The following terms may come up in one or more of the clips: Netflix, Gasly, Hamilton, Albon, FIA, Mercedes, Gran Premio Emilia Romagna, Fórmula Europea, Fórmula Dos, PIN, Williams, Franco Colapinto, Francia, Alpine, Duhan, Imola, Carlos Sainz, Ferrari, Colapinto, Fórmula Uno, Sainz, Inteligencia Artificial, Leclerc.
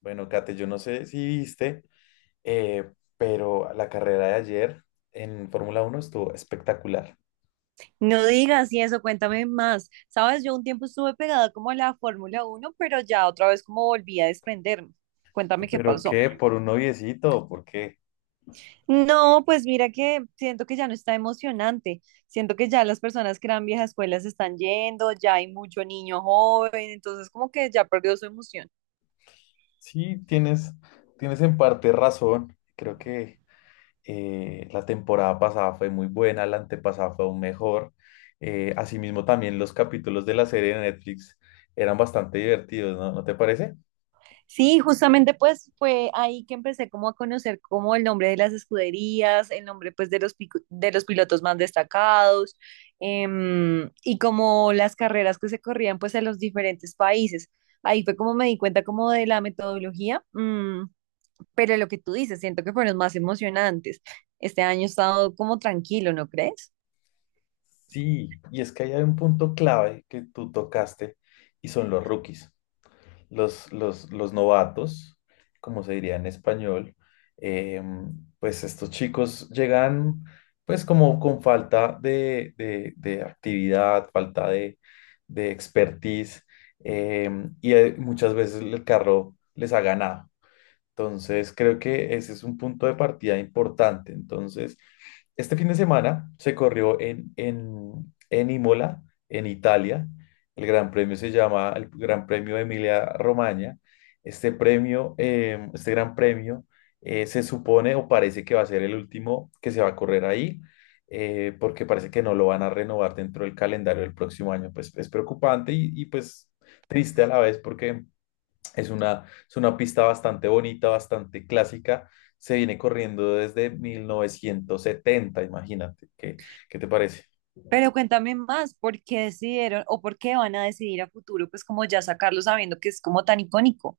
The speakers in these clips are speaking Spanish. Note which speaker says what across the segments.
Speaker 1: Bueno, Kate, yo no sé si viste, eh, pero la carrera de ayer en Fórmula Uno estuvo espectacular.
Speaker 2: No digas y eso, cuéntame más. Sabes, yo un tiempo estuve pegada como a la Fórmula Uno, pero ya otra vez como volví a desprenderme. Cuéntame qué
Speaker 1: ¿Pero
Speaker 2: pasó.
Speaker 1: qué? ¿Por un noviecito? Porque
Speaker 2: No, pues mira que siento que ya no está emocionante. Siento que ya las personas que eran viejas escuelas se están yendo, ya hay mucho niño joven, entonces como que ya perdió su emoción.
Speaker 1: sí, tienes en parte razón. Creo que la temporada pasada fue muy buena, la antepasada fue aún mejor. Asimismo, también los capítulos de la serie de Netflix eran bastante divertidos, ¿no? ¿No te parece?
Speaker 2: Sí, justamente pues fue ahí que empecé como a conocer como el nombre de las escuderías, el nombre pues de los, de los pilotos más destacados, y como las carreras que se corrían pues en los diferentes países. Ahí fue como me di cuenta como de la metodología, pero lo que tú dices, siento que fueron más emocionantes. Este año he estado como tranquilo, ¿no crees?
Speaker 1: Sí, y es que ahí hay un punto clave que tú tocaste y son los rookies. Los novatos, como se diría en español, eh, pues estos chicos llegan pues como con falta de actividad, falta de expertise, eh, y muchas veces el carro les ha ganado. Entonces, creo que ese es un punto de partida importante. Entonces, este fin de semana se corrió en Imola, en Italia. El gran premio se llama el Gran Premio Emilia Romagna. Este premio, este gran premio, se supone o parece que va a ser el último que se va a correr ahí, porque parece que no lo van a renovar dentro del calendario del próximo año. Pues es preocupante y pues triste a la vez porque es una pista bastante bonita, bastante clásica. Se viene corriendo desde 1970, imagínate. ¿Qué, qué te parece?
Speaker 2: Pero cuéntame más, ¿por qué decidieron o por qué van a decidir a futuro, pues como ya sacarlo sabiendo que es como tan icónico?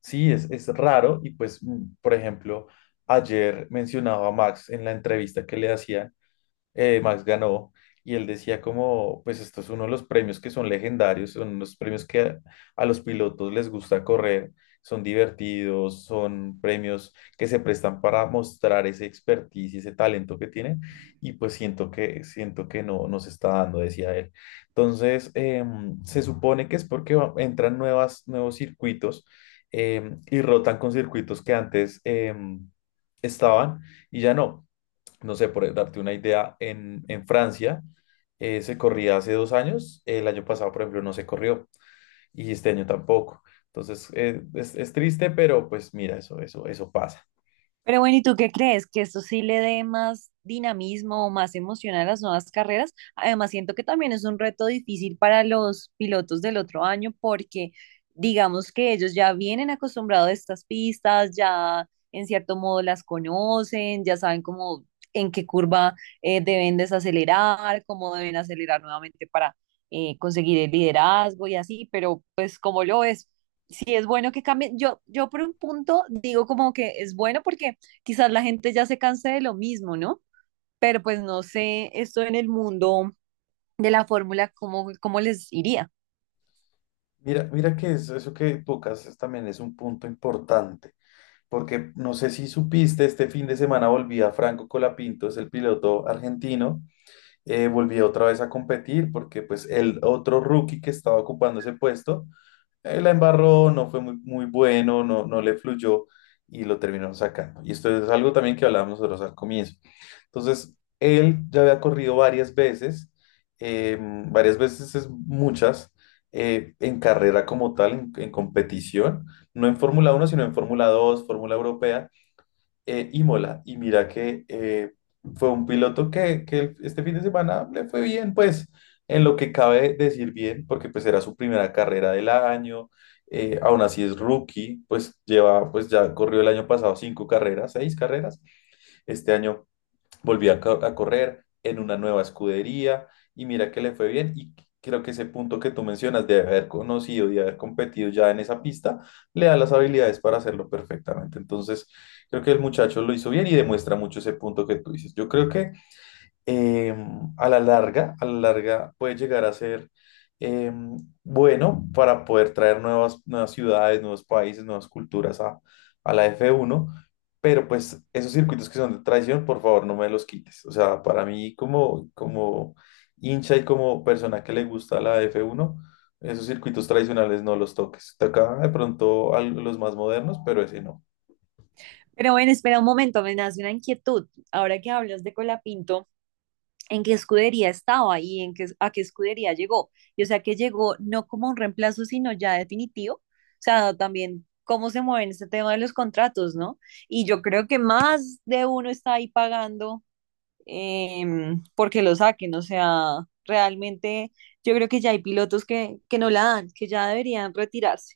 Speaker 1: Sí, es raro y pues, por ejemplo, ayer mencionaba a Max en la entrevista que le hacían Max ganó y él decía como, pues esto es uno de los premios que son legendarios, son los premios que a los pilotos les gusta correr, son divertidos, son premios que se prestan para mostrar ese expertise y ese talento que tienen y pues siento que no, no se está dando, decía él. Entonces, se supone que es porque entran nuevos circuitos y rotan con circuitos que antes... estaban y ya no no sé, por darte una idea, en Francia se corría hace 2 años, el año pasado, por ejemplo, no se corrió y este año tampoco. Entonces, es triste, pero pues mira, eso pasa.
Speaker 2: Pero bueno, ¿y tú qué crees? ¿Que esto sí le dé más dinamismo o más emoción a las nuevas carreras? Además, siento que también es un reto difícil para los pilotos del otro año porque digamos que ellos ya vienen acostumbrados a estas pistas, ya en cierto modo las conocen, ya saben cómo en qué curva deben desacelerar, cómo deben acelerar nuevamente para conseguir el liderazgo y así, pero pues como lo es sí es bueno que cambie. Yo por un punto digo como que es bueno porque quizás la gente ya se canse de lo mismo, ¿no? Pero pues no sé, esto en el mundo de la fórmula, ¿cómo, cómo les iría?
Speaker 1: Mira que eso que tocas también es un punto importante, porque no sé si supiste, este fin de semana volvía Franco Colapinto, es el piloto argentino, volvía otra vez a competir porque pues el otro rookie que estaba ocupando ese puesto la embarró, no fue muy bueno, no le fluyó y lo terminaron sacando. Y esto es algo también que hablábamos nosotros al comienzo. Entonces, él ya había corrido varias veces es muchas, en carrera como tal, en competición, no en Fórmula Uno sino en Fórmula Dos Fórmula Europea, Imola. Y mira que fue un piloto que este fin de semana le fue bien, pues en lo que cabe decir bien, porque pues era su primera carrera del año, aún así es rookie, pues lleva, pues ya corrió el año pasado 5 carreras, 6 carreras, este año volvió a correr en una nueva escudería y mira que le fue bien y creo que ese punto que tú mencionas de haber conocido y haber competido ya en esa pista le da las habilidades para hacerlo perfectamente. Entonces, creo que el muchacho lo hizo bien y demuestra mucho ese punto que tú dices. Yo creo que a la larga puede llegar a ser em, bueno para poder traer nuevas ciudades, nuevos países, nuevas culturas a la f uno pero pues esos circuitos que son de traición, por favor, no me los quites. O sea, para mí como hincha y como persona que le gusta la f uno esos circuitos tradicionales no los toques. Toca de pronto a los más modernos, pero ese no.
Speaker 2: Pero bueno, espera un momento, me nace una inquietud. Ahora que hablas de Colapinto, ¿en qué escudería estaba y en qué, a qué escudería llegó? Y o sea, que llegó no como un reemplazo, sino ya definitivo. O sea, también cómo se mueven este tema de los contratos, ¿no? Y yo creo que más de uno está ahí pagando, porque lo saquen. O sea, realmente yo creo que ya hay pilotos que no la dan, que ya deberían retirarse.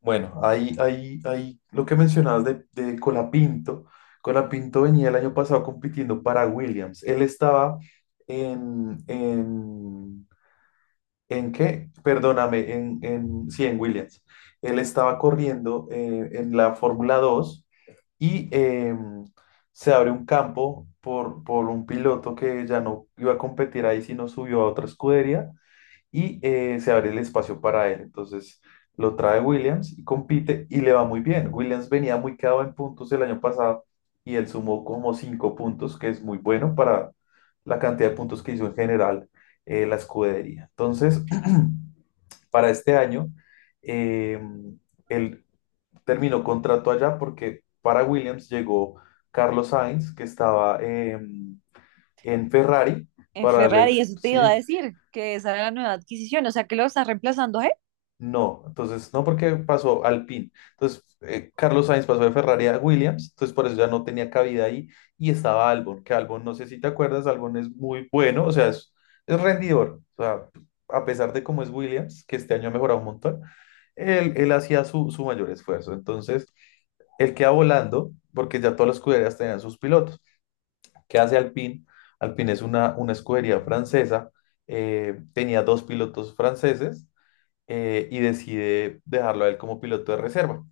Speaker 1: Bueno, ahí lo que mencionabas de Colapinto. Colapinto venía el año pasado compitiendo para Williams. Él estaba en, en, en, qué? Perdóname, sí, en Williams. Él estaba corriendo en la Fórmula 2 y se abre un campo por un piloto que ya no iba a competir ahí, sino subió a otra escudería y se abre el espacio para él. Entonces lo trae Williams y compite y le va muy bien. Williams venía muy quedado en puntos el año pasado y él sumó como cinco puntos, que es muy bueno para la cantidad de puntos que hizo en general la escudería. Entonces, para este año, eh, él terminó contrato allá porque para Williams llegó Carlos Sainz, que estaba en Ferrari,
Speaker 2: En
Speaker 1: para darle el,
Speaker 2: Ferrari, eso te iba a
Speaker 1: sí,
Speaker 2: decir, que esa era la nueva adquisición, o sea, que lo está reemplazando a él.
Speaker 1: no, entonces no porque pasó al PIN. Entonces Carlos Sainz pasó de Ferrari a Williams, entonces por eso ya no tenía cabida ahí y estaba Albon, que Albon no sé si te acuerdas, Albon es muy bueno, o sea, es rendidor, o sea, a pesar de cómo es Williams, que este año ha mejorado un montón, él hacía su mayor esfuerzo. Entonces él queda volando porque ya todas las escuderías tenían sus pilotos. ¿Qué hace Alpine? Alpine es una escudería francesa, tenía dos pilotos franceses y decide dejarlo a él como piloto de reserva.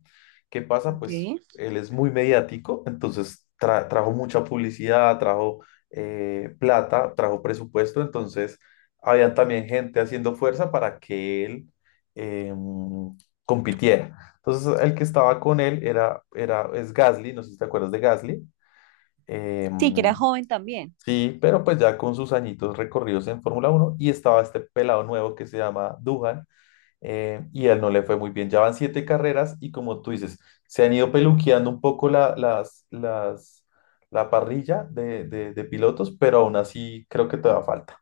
Speaker 1: ¿Qué pasa?
Speaker 2: Ok.
Speaker 1: Pues él es muy mediático, entonces trajo mucha publicidad, trajo plata, trajo presupuesto, entonces había también gente haciendo fuerza para que él em, compitiera. Entonces el que estaba con él es Gasly, no sé si te acuerdas de Gasly.
Speaker 2: Sí, que era
Speaker 1: em,
Speaker 2: joven también.
Speaker 1: Sí, pero pues ya con sus añitos recorridos en Fórmula Uno y estaba este pelado nuevo que se llama Duhan, y a él no le fue muy bien. Ya van 7 carreras y como tú dices, se han ido peluqueando un poco la parrilla de pilotos, pero aún así creo que todavía falta.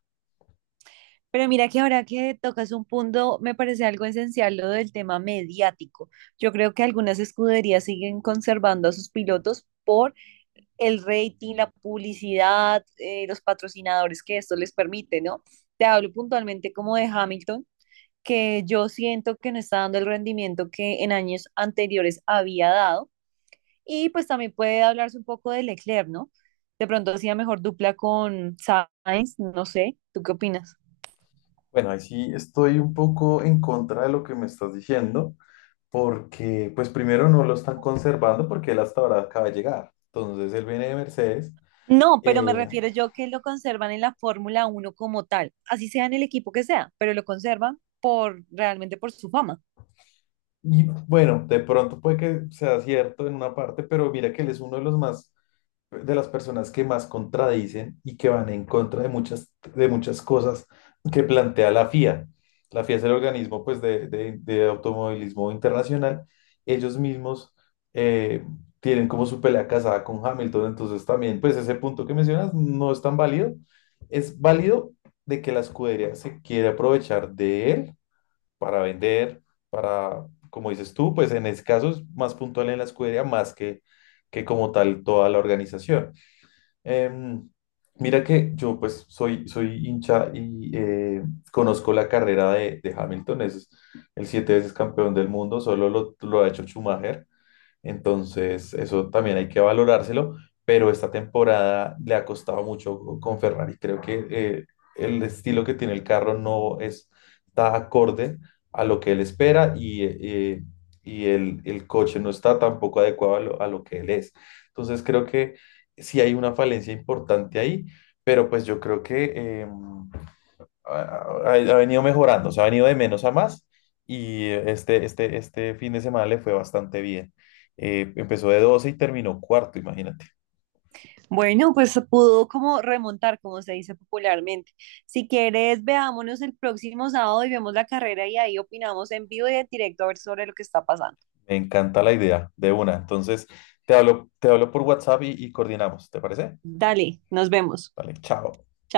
Speaker 2: Pero mira que ahora que tocas un punto, me parece algo esencial lo del tema mediático. Yo creo que algunas escuderías siguen conservando a sus pilotos por el rating, la publicidad, los patrocinadores que esto les permite, ¿no? Te hablo puntualmente como de Hamilton, que yo siento que no está dando el rendimiento que en años anteriores había dado. Y pues también puede hablarse un poco de Leclerc, ¿no? De pronto hacía mejor dupla con Sainz, no sé, ¿tú qué opinas?
Speaker 1: Bueno, ahí sí estoy un poco en contra de lo que me estás diciendo, porque pues primero no lo están conservando porque él hasta ahora acaba de llegar. Entonces él viene de Mercedes.
Speaker 2: No, pero me
Speaker 1: eh,
Speaker 2: refiero yo que lo conservan en la Fórmula Uno como tal, así sea en el equipo que sea, pero lo conservan por realmente por su fama.
Speaker 1: y bueno, de pronto puede que sea cierto en una parte, pero mira que él es uno de los más de las personas que más contradicen y que van en contra de de muchas cosas que plantea la FIA. La FIA es el organismo pues, de automovilismo internacional. Ellos mismos eh, tienen como su pelea casada con Hamilton, entonces también pues ese punto que mencionas no es tan válido. Es válido de que la escudería se quiere aprovechar de él para vender, para, como dices tú, pues en ese caso es más puntual en la escudería más que como tal toda la organización. Em, Mira que yo pues soy hincha y conozco la carrera de Hamilton, es el 7 veces campeón del mundo, solo lo ha hecho Schumacher. Entonces, eso también hay que valorárselo, pero esta temporada le ha costado mucho con Ferrari. Creo que el estilo que tiene el carro no es- está acorde a lo que él espera y el coche no está tampoco adecuado a lo que él es. Entonces, creo que sí hay una falencia importante ahí, pero pues yo creo que... em, ha, ha venido mejorando, o sea, ha venido de menos a más y este fin de semana le fue bastante bien. Empezó de 12 y terminó cuarto, imagínate.
Speaker 2: Bueno, pues se pudo como remontar, como se dice popularmente. Si quieres, veámonos el próximo sábado y vemos la carrera y ahí opinamos en vivo y en directo a ver sobre lo que está pasando.
Speaker 1: Me encanta la idea de una. Entonces, te hablo por WhatsApp y coordinamos, ¿te parece?
Speaker 2: Dale, nos vemos.
Speaker 1: Vale, chao.
Speaker 2: Chao.